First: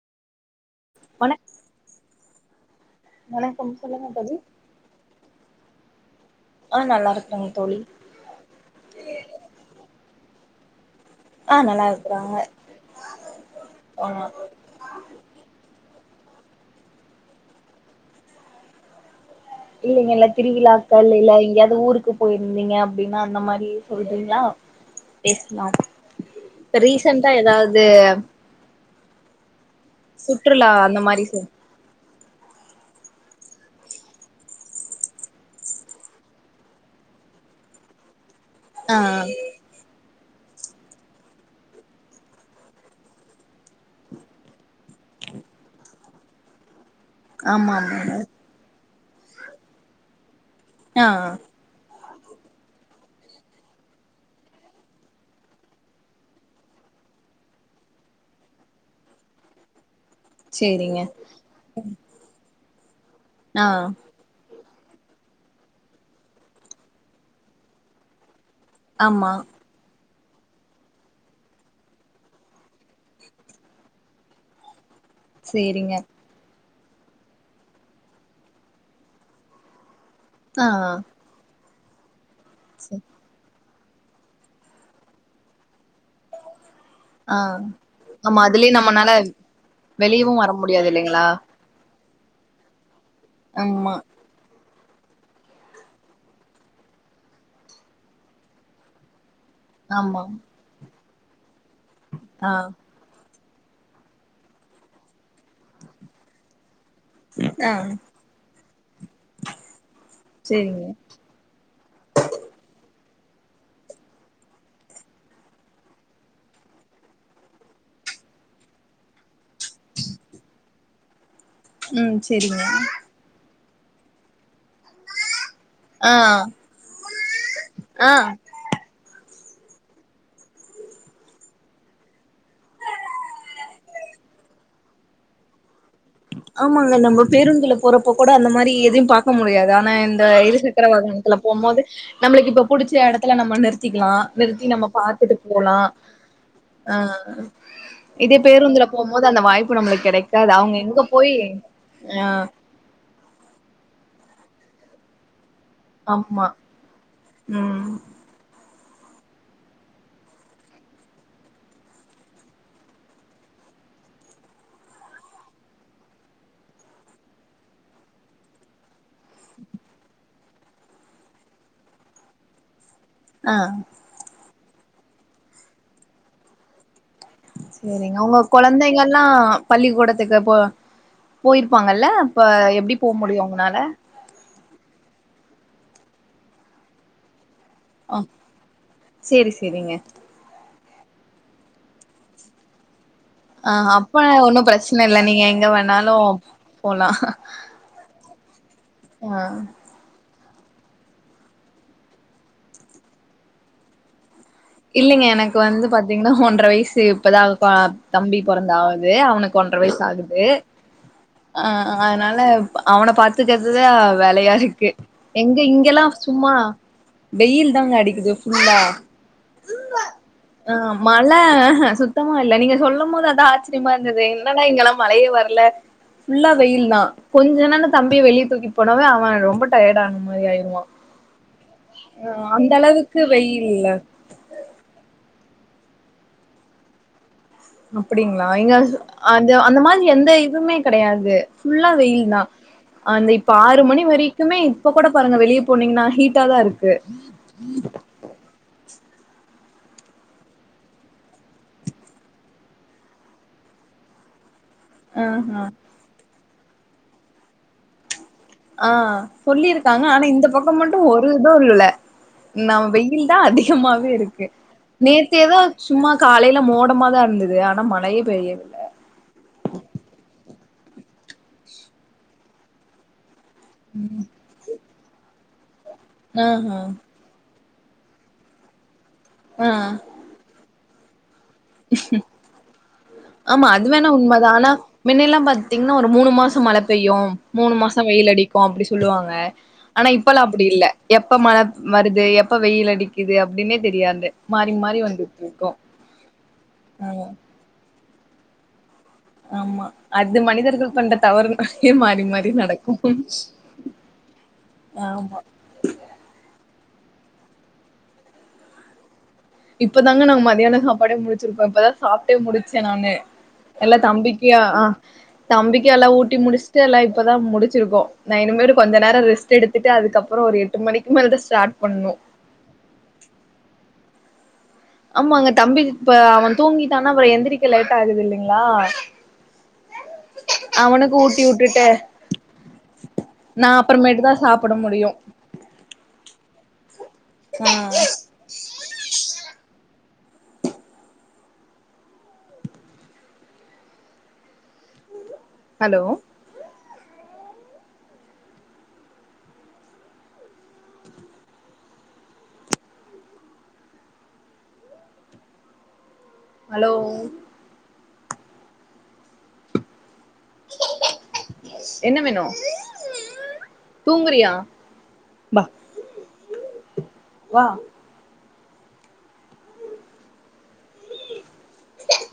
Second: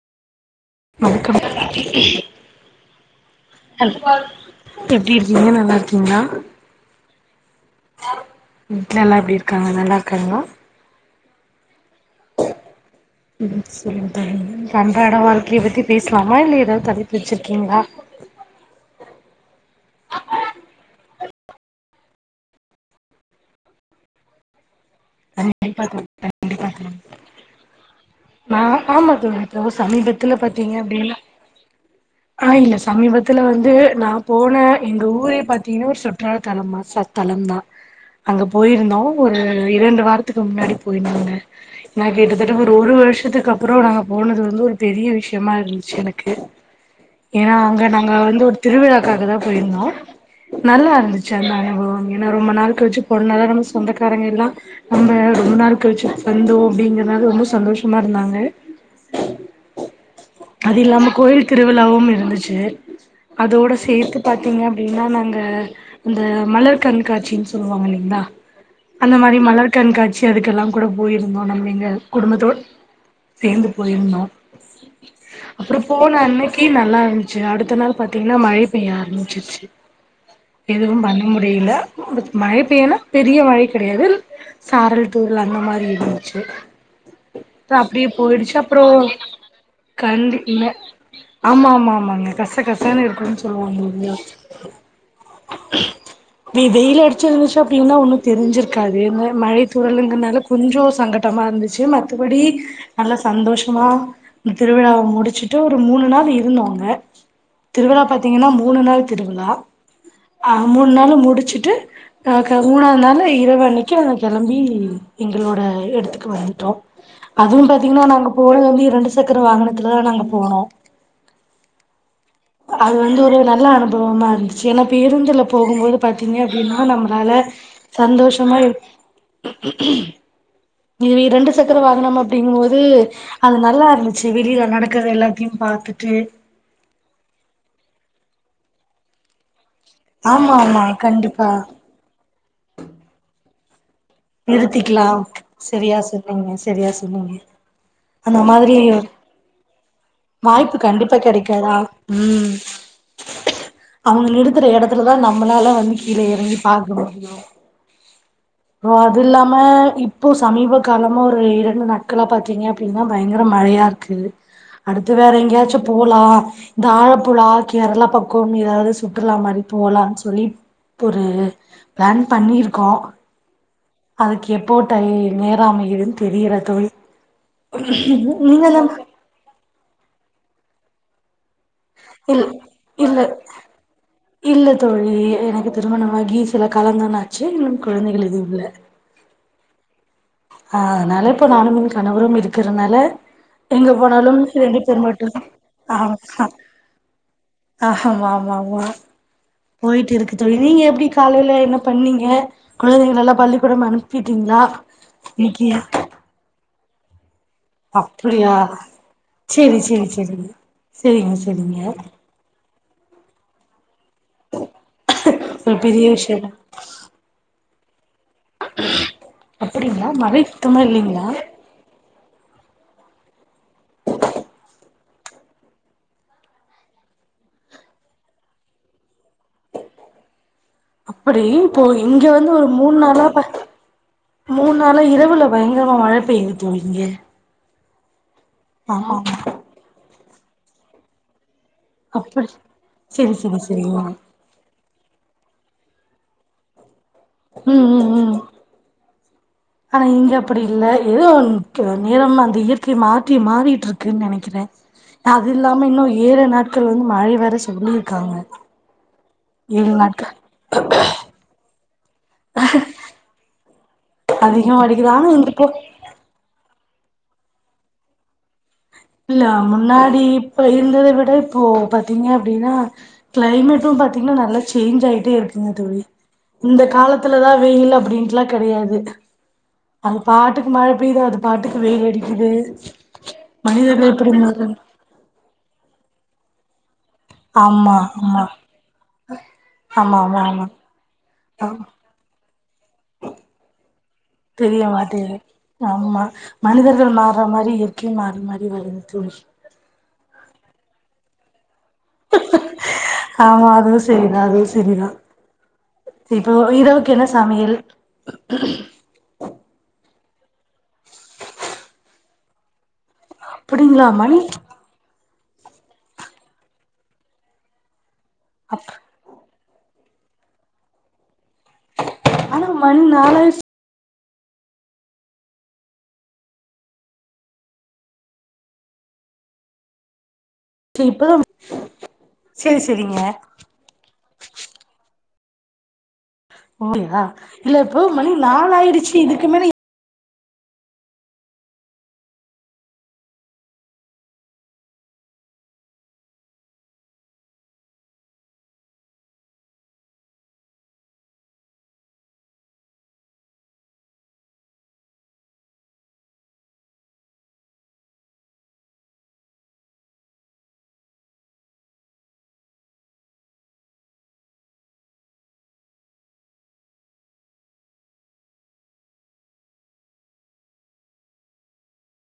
வணக் அனுப்பனு வணக்கம் சொல்லுங்க தோழி எப்டி இருக்கிங்க நல்லாருக்கிங்ளா ஆ நல்லாருக்கங் வீட்ல எல்லா எப்டி இருக்காங்க நல்லாருக்காங்ளா ஆ நல்லாரு ம் சொல்லுங்க ஆமா தோழி நம் அன்றாட வாழ்க்கைய பத்தி பேச லாமா இல்ல ஏதாவுது தலைப்பு வெச்சுருக்கிங்ளா இல்லைங்க எல்லா திருவிழாக்கள் இல்ல எங்யாது ஊருக்கு போயிருந்திங்க அப்டினா அந்த மாரி சொல்றிங்ளா பேசலாம் கண்டிப்பா தோழி கண்டிப்பா இப்ப தோழி ரீசன்ட்டா எதாது நா ஆமா தோழி இப்போ சமீபத்துல பாத்தீங்க அந்த அப்படின்னா மாரி சொல் ஆ இல்ல சமீபத்து ல வந்து நா போன எங்க ஊரே பாத்தீங்ன்னா ஒரு சுற்றுலா தலமா சார் தலம்தா அங்கப் ஆ போயிருந்தோ ஒரு வாரத்துக்கு முன்னாடி போயிர்ந்தாங்க நாங்க இந்ததடவ ஒரு ஒரு வர்ஷத்துக்கு அப்புறம் நாங்க போனது வந்து ஒரு பெரிய விஷ்யமா இருந்துச்சு எனக்கு ஏன்னா ஆமா அங்க ஆமாங்க நாங்க வந்து ஒரு திருவிழாக் காக தா போயிருந்தோ நல்லா ஆ இருந்துச்சு அந்த அனுபவோ ஏன்னா ரொம்ப நாள் கழிச்சிப் பொன் அலாரம் சொந்தக்காரங்கெல்லா நம்ப ரொம்ப நாள் கழிச்சி வந்தோம் அப்டிங்கறனால ரொம்ப சந்தோஷமா இருந்தாங்க அது சேரிங்க இல்லாம கோயில் திருவிழாவும் இருந்துச்சு ஆ அதோட சேத்து பாத்தீங்க ப்டின்னா நாங்க இந்த மலர் கண்காட்சின்னு சொல்வாங்க இல்லிங்களா ஆமா கண்காட்சி அதுக்கெல்லா கூட போயிருந்தோ நம்ம இங்கக் குடும்பத்தோட் சேர்ந்து போயிருந்தோ அப்புறோ சேரிங்க போன அன்னக் க்கி நல்லா இருந்துச்சு அடுத்த நாள் பாத்தீங்ன்னா மழை பெய்ய ஆரமிச்சிருச்சி ஆ எதுவு பண்ண முடியில வந்துட்டு மழை சே பெய்யனா பெரிய மழைக் கெடையாதுல் சாரல் தூரள் அந்த மாரி இருந்துச்சு ஆ ப்ப அப்டியே ஆமா போயிடுச்சு அதுலயே அப்புறோ நம்மனால வெளியவு கண்டி வர இல்ல முடியாது இல்லைங்களா ஆமா ஆமா ஆமா ஆமாங்க கச கசன்னு இருக் குனு ஆமா சொல்வோம்லியா நீ வெய்லு அடிச்சு இருந்துச்சு அப்டின்னா ஒன்னு தெரிஞ்சிருக்காது வேம்மு மழை ஆமா தூரலுங்க்ரனால கொஞ்சோ சங்கட் டமா இருந்துச் சு மத்தப்படி ஆ நல்ல சந்தோஷமா திருவிழாவ முடிச்சுட்டு ஒரு மூனு நாள் இருந்தோ அங்க ஆ திருவிழா பாத்தீங்கன்னா மூனு நாள் திருவிழா அஹ் சேரிங்க மூனு நாளு முடிச்சுட்டு ஆஹ் க மூனாவது நாள் இரவன்னிக் கி அங்க கெளம்பி எங்களோட எடத்துக்கு வந்துட்டோ அதுவு பாத்தீங்கன்னா நாங்க போனது வந்து இரண்டு சக்கர வாங்கனத்துலதா நாங்க போனோ உம் அது வந்து ஒரே ஒரு நாள் ல அனுபவமா இருந்துச்சு எனா பேருந்துலப் போகும்போது ஆ பாத்தீங்க அப்டின்னா நம்ளால ஆ சந்தோஷமா இருக் இ நீ ரெண்டு சக்கர வாகனம் அப்டிங்கும்போது அது நல்லா இருந்துச்சு வெளிய நடக்குறது எல்லாத்தையு பாத்து ஆமாங்க நம்ப பேருந்துள போறப்போ கூட அந்த மாரி எதையு பாக்க முடியாதா ஆனா இந்த ஆமா ஆமா இருசக்கர வாகனத்துல கண்டிப்பா போம்போது நம்மளுக்கு இப்ப பிடிச்ச எடத்துல நம்ம நிறுத் திக்லா நிறுத்தி நம்ம நிறுத்திக்கலா பாத்துட்டு போலா சரியா சொன்னீங்க சரியா சொன்னீங்க ஆஹ் இதே அந்த மாதிரி பேருந்துல போம்போது அந்த வாய்ப்பு நம்மளுக்கு கெடைக்காது அவங்க என் ப்ப கெடைக்காதா உம் அவங்க எடுக்குற எடத்துல தா நம் நம்மளாலா வந்து கீழே ஆமா இறங்கி பாக்க முடியு ம் ரோ அது இல்லாம இப்போ சமீப காலமா ஒரு இரண்டு நாட்களா பாத்தீங்க அப்டின்னா பயங்கர மழையா இருக்கு அடுத்து வேற எங்கேயாச்சு போலா இந்த ஆழப்புழா கேரளா பக்கம் ஏதாவது சு ற்றுலா மாரி போலானு சொல்லி ஒரு பிளான் பண்ணிருக்கோ ஆஹ எப்போ டை நேரோ அமையுதுன்னு தெரியல தோழி செரிங்க உங்க நீங்க என்ன குழந்தைங்கல்லா பள்ளிக்கூடத்துக்கு போ போயிருப்பாங்கல்ல இல் இப்ப எப்டி போ இல்ல முடியும் அவங்களனால இல்ல தோழி எனக்கு திருமணமாகி சில காலந்தன்னாச்சு எங்களுக்கு ஆ கொழந்தைக எதுவு இல்ல சேரி சேரிங்க ஆஹ் அதனால இப்ப நானு என் கணரு இருக்கிறதுனால அஹ் அப்ப ஒன்னும் பிரச்சனை இல்ல நீங்க எங்க வேண்ணாலு ஆமா போலா ஆமா ஆமா ஆமா ஆஹ் போயிட்டு இருக்கு தோழி நீங்க எப்டி காலையில என்ன பண்ணீங்க குழந்தைங்க எல்லா பள்ளிக்கூடம் அனுப்பி இல்லலைங்க எனக்கு வந்து பாத்தீங்கன்னா ஒன்றரை வயசு எதாவு பா தம்பி அப்டியா பொறந்து ஆவுது அவனுக்கு சேரி ஒன்றரை வயசு சேரி ஆகுது சேரிங்க சேரிங்க சேரிங்க அஹ அதனால அவன பாத்துக்கிறதுத வேலையா இருக்கு எங்க ஒரு இங்கெல்லா பெரிய விஷயம் தா சும்மா வெயில் தங்காடி இது ஃபுல்லா அப்டிங்களா மழை சுத்தமா ஆஹ் இல்லைங்களா மழை சுத்தமா நீங்க சொல்லம் போது அதா ஆச்சரியமா இருந்தது என்னன்னா இங்கல்லா மழையே வரல ஃபுல்லா வெயில்தா கொஞ்ச என்னன்னு தம்பிய வெளியே தூக்கி போனாவே அவன் ரொம்ப டயர்ட் ஆன மாதிரி ஆயிரு அப்டி இப்போ இங்க வந்து ஒரு அந்த மூணு அளவுக்கு நாளா பா வெயில் மூணு நாள இரவுல பயங்கரமா மழ பெயி தோழி இங்க அப்டிங் லங்க ஆமா அ ஆமா அந்த மாரி எந்த எதுமே கெடையாது ஃபுல்லா வெயில் தா அப்படி அந்த செரி இப்ப செரி ஆறு செரிங்க மணி வரைக்குமே இப்ப கூட பாருங்க வெளிய போனீங்கன்னா ஹீட்டா தா இருக்கு உம் உம் உம் ஆனா இங்க அப்டி இல்ல ஏதோ த் நேரம் அந்த இயற்கை மாற்றி மாறிட்டு இருக்குன்னு நெனைக்கற. அது ஆஹா இல்லாம இன்னு ஏழு நாட் நாட்கள் வந்து மழை வேர சொல்லியிருக்காங்க ஆ ஏழு சொல்லியிருக்காங்க ஆனா நாட்கள் இந்த பக்கம் மட்டும் ஒரு இதும் இல்லை நா வெயில் தான் அடிக் [unintelligible] [unintelligible] இருக்கு அதிகமா அடிக்குது ஆனா நேத்து இந்த ஏதோ இப்போ சும்மா காலையில மோடம் சும்மாதான் இருந்தது ஆனா மழயே பெய்ய இல்ல முன்னாடி அப்போ இருந்ததவிட இப்போ பாத்தீங்க அப்டின்னா கிளைமேட்டும் பாத்தீங்கன்னா நல்லா சில்லு சேஞ் ஆயிட்டே இருக்குங்க தோழி ஆஹா இந்த காலத்துல தான் வெயில் அப்டின்ட்டுலாம் கெடையாது. ஆ அது பாட்டுக்கு மழ விடாது அது பாட்டுக்கு வெயில் அடிக்குது ஆமா அது வேண மனிதர்கள் எப்படி உண்ம தான் மாறு ஆனா மின்னெல்லாம் பாத்தீங் இன்னும் ஒரு மூணு மாசம் மழ பெய்யும் மூணு ஆமா மாசம் வெயில் ஆமா அடிக்கும் அப்படி சொல்லுவாங்க ஆனா ஆமா ஆமா இப்பல்லாம் ஆமா அப்படி இல்ல எப்ப மழை ஆமா வருது எப்ப வெயில் அடிக்குது அப்படின்னே தெரியாது மாறி தெரிய மாறி மாட்டேது வந்துட்டு இருக்கும். ஆமா மனிதர்கள் மாற மாரி [unintelligible] மாறி மாறி வருது தோழி ஆமா அது மனிதர்கள் பண்ற தவறும் ஆமா அதுவும் சரிதான் அதுவும் சரிதான் ஆமா இப்போ இதோ க்கு என்ன சமயல் இப்பதாங்க நாங்க மதியான சாப்பாடே முடிச்சிருக்கோம் இப்ப தான் சாப்ட்டே முடிச்சேன் நானு எல்லாம் அப்படிங்களா மணி தம்பிக்கியா ஆ தம்பிக்கும் எல்லாம் ஊட்டி முடிஸ்டு எல்லாம் இப்பதான் முடிச்சிருக்கோம் நான் இனிமேட்டு கொஞ்சநேரம் ரெஸ்டு எடுத்துட்டு அதுக்கப்புறம் ஒரு எட்டு மணிக்கு மேலத ஆனா மணி நாள ஆயி ஆமாங்க தம்பி இப்ப அவன் தூங்கிட்டானா அப்புற எந்திரிக்க லேட் ஆகுது இல்லைங்களா அவனுக்கு இப்பதா ஊட்டி விட்டுட்டு செரி செரிங்க நான் அப்புறமேட்டு தான் சாப்ட முடியும் [inaudible] ஓா இல்ல இப்போ மணி நாலாயிடுச் சு இதுக்கு மேல ஹலோ ஹலோ என்ன வேணு தூங்குறியா வா வா